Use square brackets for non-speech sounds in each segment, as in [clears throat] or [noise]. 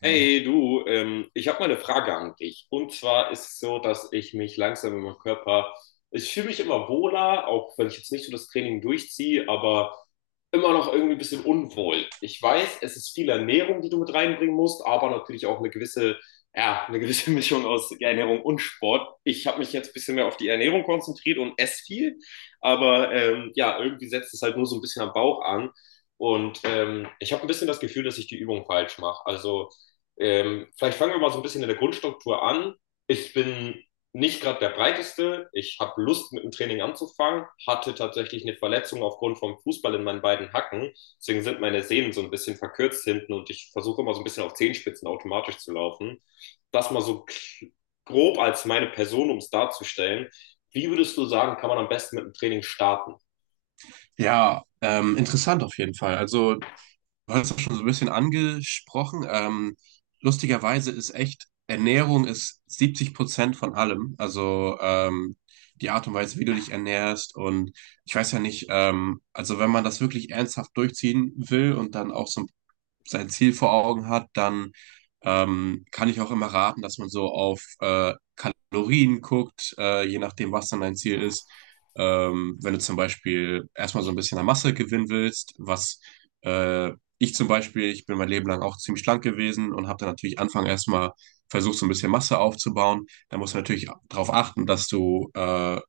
Hey du, ich habe mal eine Frage an dich. Und zwar ist es so, dass ich mich langsam in meinem Körper, ich fühle mich immer wohler, auch wenn ich jetzt nicht so das Training durchziehe, aber immer noch irgendwie ein bisschen unwohl. Ich weiß, es ist viel Ernährung, die du mit reinbringen musst, aber natürlich auch eine gewisse, ja, eine gewisse [laughs] Mischung aus Ernährung und Sport. Ich habe mich jetzt ein bisschen mehr auf die Ernährung konzentriert und esse viel, aber ja, irgendwie setzt es halt nur so ein bisschen am Bauch an. Und ich habe ein bisschen das Gefühl, dass ich die Übung falsch mache. Also vielleicht fangen wir mal so ein bisschen in der Grundstruktur an. Ich bin nicht gerade der breiteste. Ich habe Lust, mit dem Training anzufangen, hatte tatsächlich eine Verletzung aufgrund vom Fußball in meinen beiden Hacken. Deswegen sind meine Sehnen so ein bisschen verkürzt hinten und ich versuche immer so ein bisschen auf Zehenspitzen automatisch zu laufen. Das mal so grob als meine Person, um es darzustellen. Wie würdest du sagen, kann man am besten mit dem Training starten? Ja, interessant auf jeden Fall. Also, du hast das schon so ein bisschen angesprochen. Lustigerweise ist echt, Ernährung ist 70% von allem. Also, die Art und Weise, wie du dich ernährst. Und ich weiß ja nicht, also wenn man das wirklich ernsthaft durchziehen will und dann auch so ein sein Ziel vor Augen hat, dann kann ich auch immer raten, dass man so auf Kalorien guckt, je nachdem, was dann dein Ziel ist. Wenn du zum Beispiel erstmal so ein bisschen an Masse gewinnen willst, was äh, ich bin mein Leben lang auch ziemlich schlank gewesen und habe dann natürlich Anfang erstmal versucht, so ein bisschen Masse aufzubauen. Da musst du natürlich darauf achten, dass du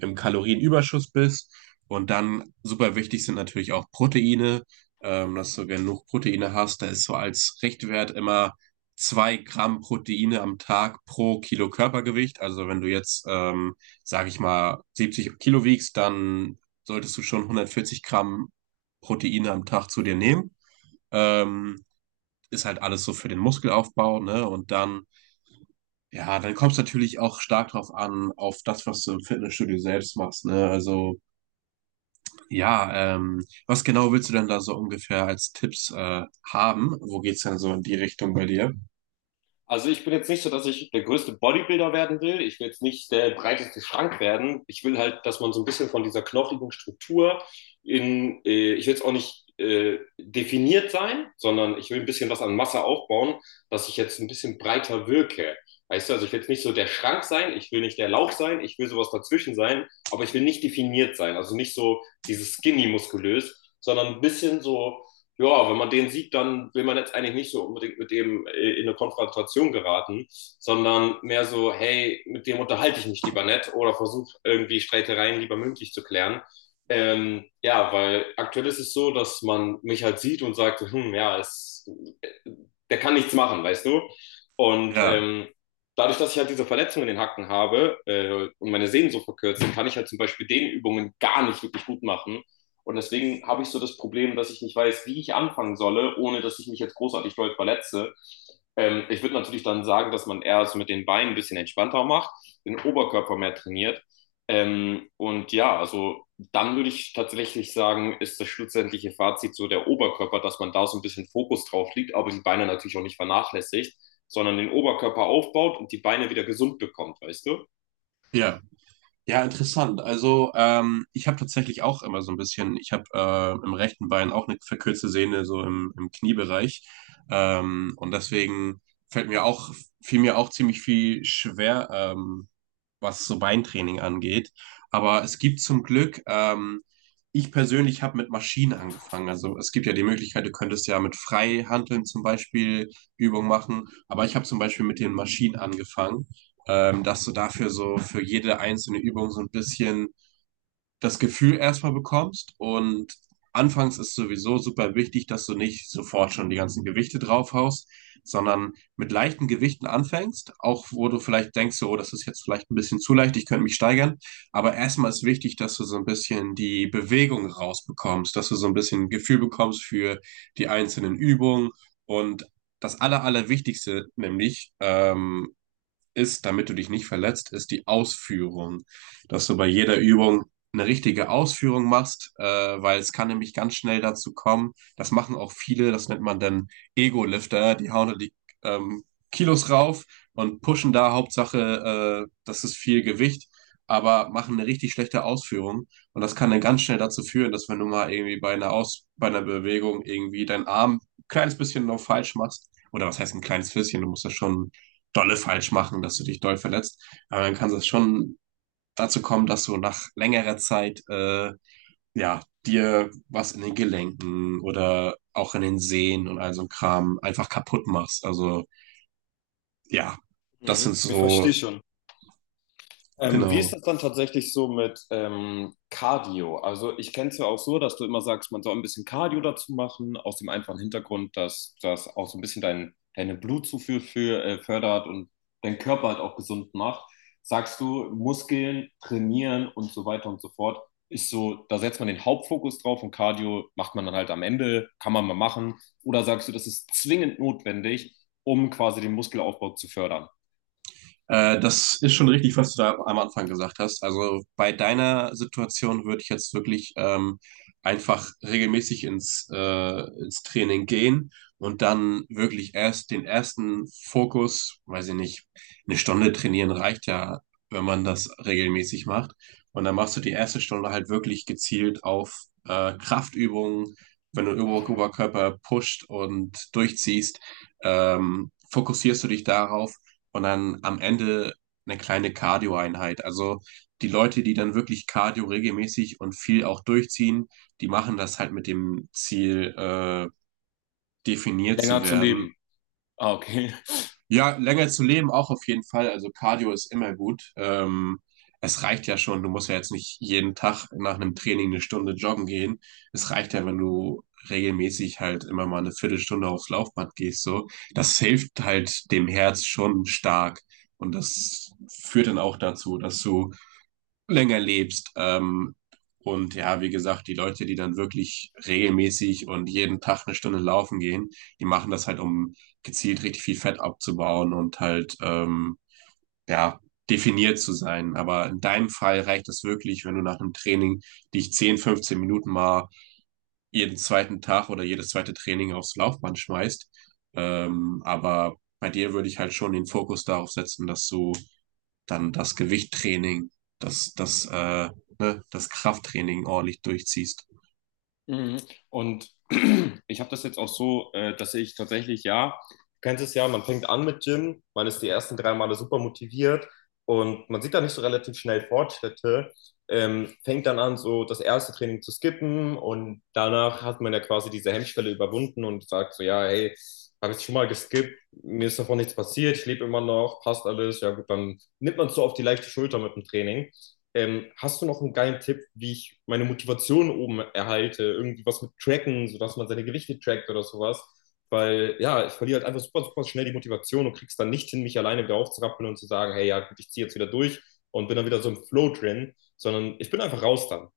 im Kalorienüberschuss bist. Und dann super wichtig sind natürlich auch Proteine, dass du genug Proteine hast. Da ist so als Richtwert immer 2 Gramm Proteine am Tag pro Kilo Körpergewicht. Also wenn du jetzt, sage ich mal, 70 Kilo wiegst, dann solltest du schon 140 Gramm Proteine am Tag zu dir nehmen. Ähm, Ist halt alles so für den Muskelaufbau, ne? Und dann, ja, dann kommt es natürlich auch stark drauf an, auf das, was du im Fitnessstudio selbst machst, ne? Also ja, was genau willst du denn da so ungefähr als Tipps haben? Wo geht's denn so in die Richtung bei dir? Also ich bin jetzt nicht so, dass ich der größte Bodybuilder werden will. Ich will jetzt nicht der breiteste Schrank werden. Ich will halt, dass man so ein bisschen von dieser knochigen Struktur in, ich will jetzt auch nicht definiert sein, sondern ich will ein bisschen was an Masse aufbauen, dass ich jetzt ein bisschen breiter wirke. Weißt du, also ich will jetzt nicht so der Schrank sein, ich will nicht der Lauch sein, ich will sowas dazwischen sein, aber ich will nicht definiert sein. Also nicht so dieses skinny muskulös, sondern ein bisschen so ja, wenn man den sieht, dann will man jetzt eigentlich nicht so unbedingt mit dem in eine Konfrontation geraten, sondern mehr so, hey, mit dem unterhalte ich mich lieber nett oder versuche irgendwie Streitereien lieber mündlich zu klären. Ja, weil aktuell ist es so, dass man mich halt sieht und sagt, hm, ja, es, äh, der kann nichts machen, weißt du? Und Ja, dadurch, dass ich halt diese Verletzung in den Hacken habe und meine Sehnen so verkürzen, kann ich halt zum Beispiel den Übungen gar nicht wirklich gut machen und deswegen habe ich so das Problem, dass ich nicht weiß, wie ich anfangen solle, ohne dass ich mich jetzt großartig doll verletze. Ich würde natürlich dann sagen, dass man eher es mit den Beinen ein bisschen entspannter macht, den Oberkörper mehr trainiert. Und ja, also dann würde ich tatsächlich sagen, ist das schlussendliche Fazit so der Oberkörper, dass man da so ein bisschen Fokus drauf legt, aber die Beine natürlich auch nicht vernachlässigt, sondern den Oberkörper aufbaut und die Beine wieder gesund bekommt, weißt du? ja. Ja, interessant. Also ich habe tatsächlich auch immer so ein bisschen, ich habe im rechten Bein auch eine verkürzte Sehne so im Kniebereich. Und deswegen fällt mir auch, fiel mir auch ziemlich viel schwer, was so Beintraining angeht. Aber es gibt zum Glück, ich persönlich habe mit Maschinen angefangen. Also es gibt ja die Möglichkeit, du könntest ja mit Freihanteln zum Beispiel Übungen machen. Aber ich habe zum Beispiel mit den Maschinen angefangen, dass du dafür so für jede einzelne Übung so ein bisschen das Gefühl erstmal bekommst. Und anfangs ist sowieso super wichtig, dass du nicht sofort schon die ganzen Gewichte draufhaust, sondern mit leichten Gewichten anfängst, auch wo du vielleicht denkst, so, oh, das ist jetzt vielleicht ein bisschen zu leicht, ich könnte mich steigern. Aber erstmal ist wichtig, dass du so ein bisschen die Bewegung rausbekommst, dass du so ein bisschen ein Gefühl bekommst für die einzelnen Übungen, und das Allerwichtigste, nämlich ist, damit du dich nicht verletzt, ist die Ausführung. Dass du bei jeder Übung eine richtige Ausführung machst, weil es kann nämlich ganz schnell dazu kommen. Das machen auch viele, das nennt man dann Ego-Lifter, die hauen da die ähm, Kilos rauf und pushen da Hauptsache, das ist viel Gewicht, aber machen eine richtig schlechte Ausführung. Und das kann dann ganz schnell dazu führen, dass wenn du mal irgendwie bei einer Bewegung irgendwie deinen Arm ein kleines bisschen noch falsch machst, oder was heißt ein kleines bisschen, du musst das schon dolle falsch machen, dass du dich doll verletzt. Aber dann kann es schon dazu kommen, dass du nach längerer Zeit ja dir was in den Gelenken oder auch in den Sehnen und all so ein Kram einfach kaputt machst. Also ja, das Mhm. sind Ich verstehe so schon. Wie ist genau. das dann tatsächlich so mit Cardio? Also ich kenne es ja auch so, dass du immer sagst, man soll ein bisschen Cardio dazu machen, aus dem einfachen Hintergrund, dass das auch so ein bisschen deine Blutzufuhr für, fördert und deinen Körper halt auch gesund macht. Sagst du, Muskeln trainieren und so weiter und so fort, ist so, da setzt man den Hauptfokus drauf und Cardio macht man dann halt am Ende, kann man mal machen. Oder sagst du, das ist zwingend notwendig, um quasi den Muskelaufbau zu fördern, Das ist schon richtig, was du da am Anfang gesagt hast. Also bei deiner Situation würde ich jetzt wirklich einfach regelmäßig ins Training gehen und dann wirklich erst den ersten Fokus, weiß ich nicht, eine Stunde trainieren reicht ja, wenn man das regelmäßig macht. Und dann machst du die erste Stunde halt wirklich gezielt auf Kraftübungen, wenn du Oberkörper pusht und durchziehst, fokussierst du dich darauf und dann am Ende eine kleine Cardio-Einheit. Also die Leute, die dann wirklich Cardio regelmäßig und viel auch durchziehen, die machen das halt mit dem Ziel, definiert zu länger zu werden. leben? Ah, okay. Ja, länger zu leben auch auf jeden Fall. Also Cardio ist immer gut. Es reicht ja schon. Du musst ja jetzt nicht jeden Tag nach einem Training eine Stunde joggen gehen. Es reicht ja, wenn du regelmäßig halt immer mal eine Viertelstunde aufs Laufband gehst, so. Das hilft halt dem Herz schon stark. Und das führt dann auch dazu, dass du länger lebst. Und ja, wie gesagt, die Leute, die dann wirklich regelmäßig und jeden Tag eine Stunde laufen gehen, die machen das halt, um gezielt richtig viel Fett abzubauen und halt, ja, definiert zu sein. Aber in deinem Fall reicht es wirklich, wenn du nach einem Training dich 10, 15 Minuten mal jeden zweiten Tag oder jedes zweite Training aufs Laufband schmeißt. Aber bei dir würde ich halt schon den Fokus darauf setzen, dass du dann das Gewichttraining, das, das, äh, ne, das Krafttraining ordentlich durchziehst. Mhm. Und [clears throat] ich habe das jetzt auch so, dass ich tatsächlich, ja, du kennst es ja, man fängt an mit Gym, man ist die ersten drei Male super motiviert und man sieht da nicht so relativ schnell Fortschritte, fängt dann an, so das erste Training zu skippen und danach hat man ja quasi diese Hemmschwelle überwunden und sagt so, ja, hey, habe ich schon mal geskippt, mir ist davon nichts passiert, ich lebe immer noch, passt alles, ja gut, dann nimmt man es so auf die leichte Schulter mit dem Training. Hast du noch einen geilen Tipp, wie ich meine Motivation oben erhalte? Irgendwie was mit Tracken, sodass man seine Gewichte trackt oder sowas. Weil ja, ich verliere halt einfach super, super schnell die Motivation und krieg's dann nicht hin, mich alleine wieder aufzurappeln und zu sagen, hey, ja, gut, ich ziehe jetzt wieder durch und bin dann wieder so im Flow drin, sondern ich bin einfach raus dann.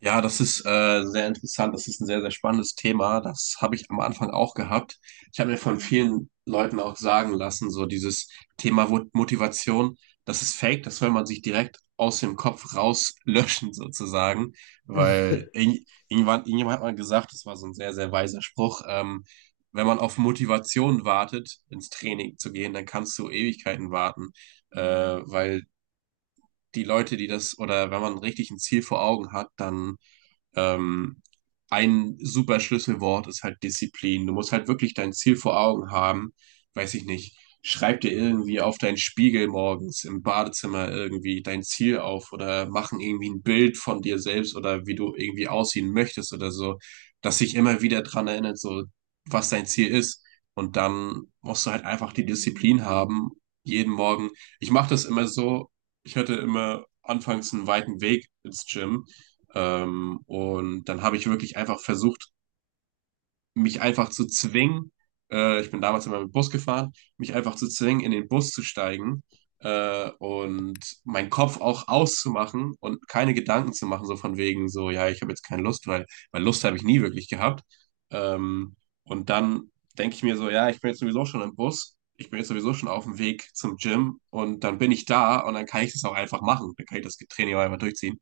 Ja, das ist sehr interessant. Das ist ein sehr, sehr spannendes Thema. Das habe ich am Anfang auch gehabt. Ich habe mir von vielen Leuten auch sagen lassen, so dieses Thema Motivation, das ist fake, das soll man sich direkt aus dem Kopf rauslöschen [laughs] sozusagen, weil [laughs] irgendwann, irgendjemand hat mal gesagt, das war so ein sehr, sehr weiser Spruch. Wenn man auf Motivation wartet, ins Training zu gehen, dann kannst du Ewigkeiten warten, weil die Leute, die das, oder wenn man richtig ein Ziel vor Augen hat, dann ähm, ein super Schlüsselwort ist halt Disziplin. Du musst halt wirklich dein Ziel vor Augen haben. Weiß ich nicht. Schreib dir irgendwie auf deinen Spiegel morgens im Badezimmer irgendwie dein Ziel auf oder machen irgendwie ein Bild von dir selbst oder wie du irgendwie aussehen möchtest oder so, dass sich immer wieder dran erinnert, so was dein Ziel ist. Und dann musst du halt einfach die Disziplin haben, jeden Morgen. Ich mache das immer so, ich hatte immer anfangs einen weiten Weg ins Gym. Und dann habe ich wirklich einfach versucht, mich einfach zu zwingen, ich bin damals immer mit dem Bus gefahren, mich einfach zu zwingen, in den Bus zu steigen, und meinen Kopf auch auszumachen und keine Gedanken zu machen, so von wegen, so, ja, ich habe jetzt keine Lust, weil Lust habe ich nie wirklich gehabt. Ähm, und dann denke ich mir so, ja, ich bin jetzt sowieso schon im Bus. Ich bin jetzt sowieso schon auf dem Weg zum Gym und dann bin ich da und dann kann ich das auch einfach machen. Dann kann ich das Training auch einfach durchziehen.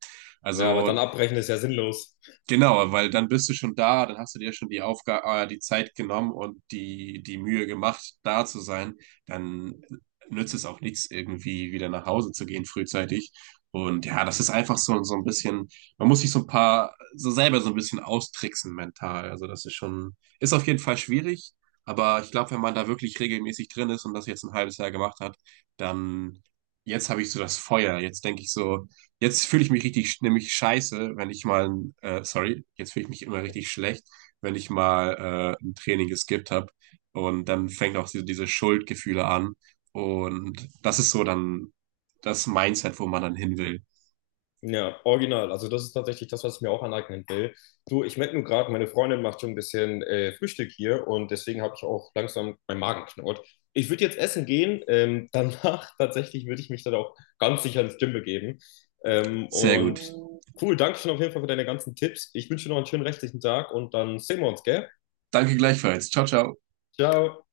Ja, aber dann Also abbrechen ist ja sinnlos. genau, weil dann bist du schon da, dann hast du dir schon die Aufgabe, die Zeit genommen und die Mühe gemacht, da zu sein. Dann nützt es auch nichts, irgendwie wieder nach Hause zu gehen frühzeitig. Und ja, das ist einfach so, so ein bisschen, man muss sich so ein paar, so selber so ein bisschen austricksen mental. Also das ist schon, ist auf jeden Fall schwierig, aber ich glaube, wenn man da wirklich regelmäßig drin ist und das jetzt ein halbes Jahr gemacht hat, dann jetzt habe ich so das Feuer. Jetzt denke ich so, jetzt fühle ich mich richtig, nämlich scheiße, wenn ich mal, ein, sorry, jetzt fühle ich mich immer richtig schlecht, wenn ich mal ein Training geskippt habe. Und dann fängt auch diese Schuldgefühle an. Und das ist so dann das Mindset, wo man dann hin will. Ja, original. Also das ist tatsächlich das, was ich mir auch aneignen will. Du, ich merke nur gerade, meine Freundin macht schon ein bisschen Frühstück hier und deswegen habe ich auch langsam meinen Magen knurrt. Ich würde jetzt essen gehen. Danach [laughs] tatsächlich würde ich mich dann auch ganz sicher ins Gym begeben. Ähm, Sehr gut. und cool, danke schon auf jeden Fall für deine ganzen Tipps. Ich wünsche dir noch einen schönen restlichen Tag und dann sehen wir uns, gell? Danke gleichfalls. Ciao, ciao. Ciao.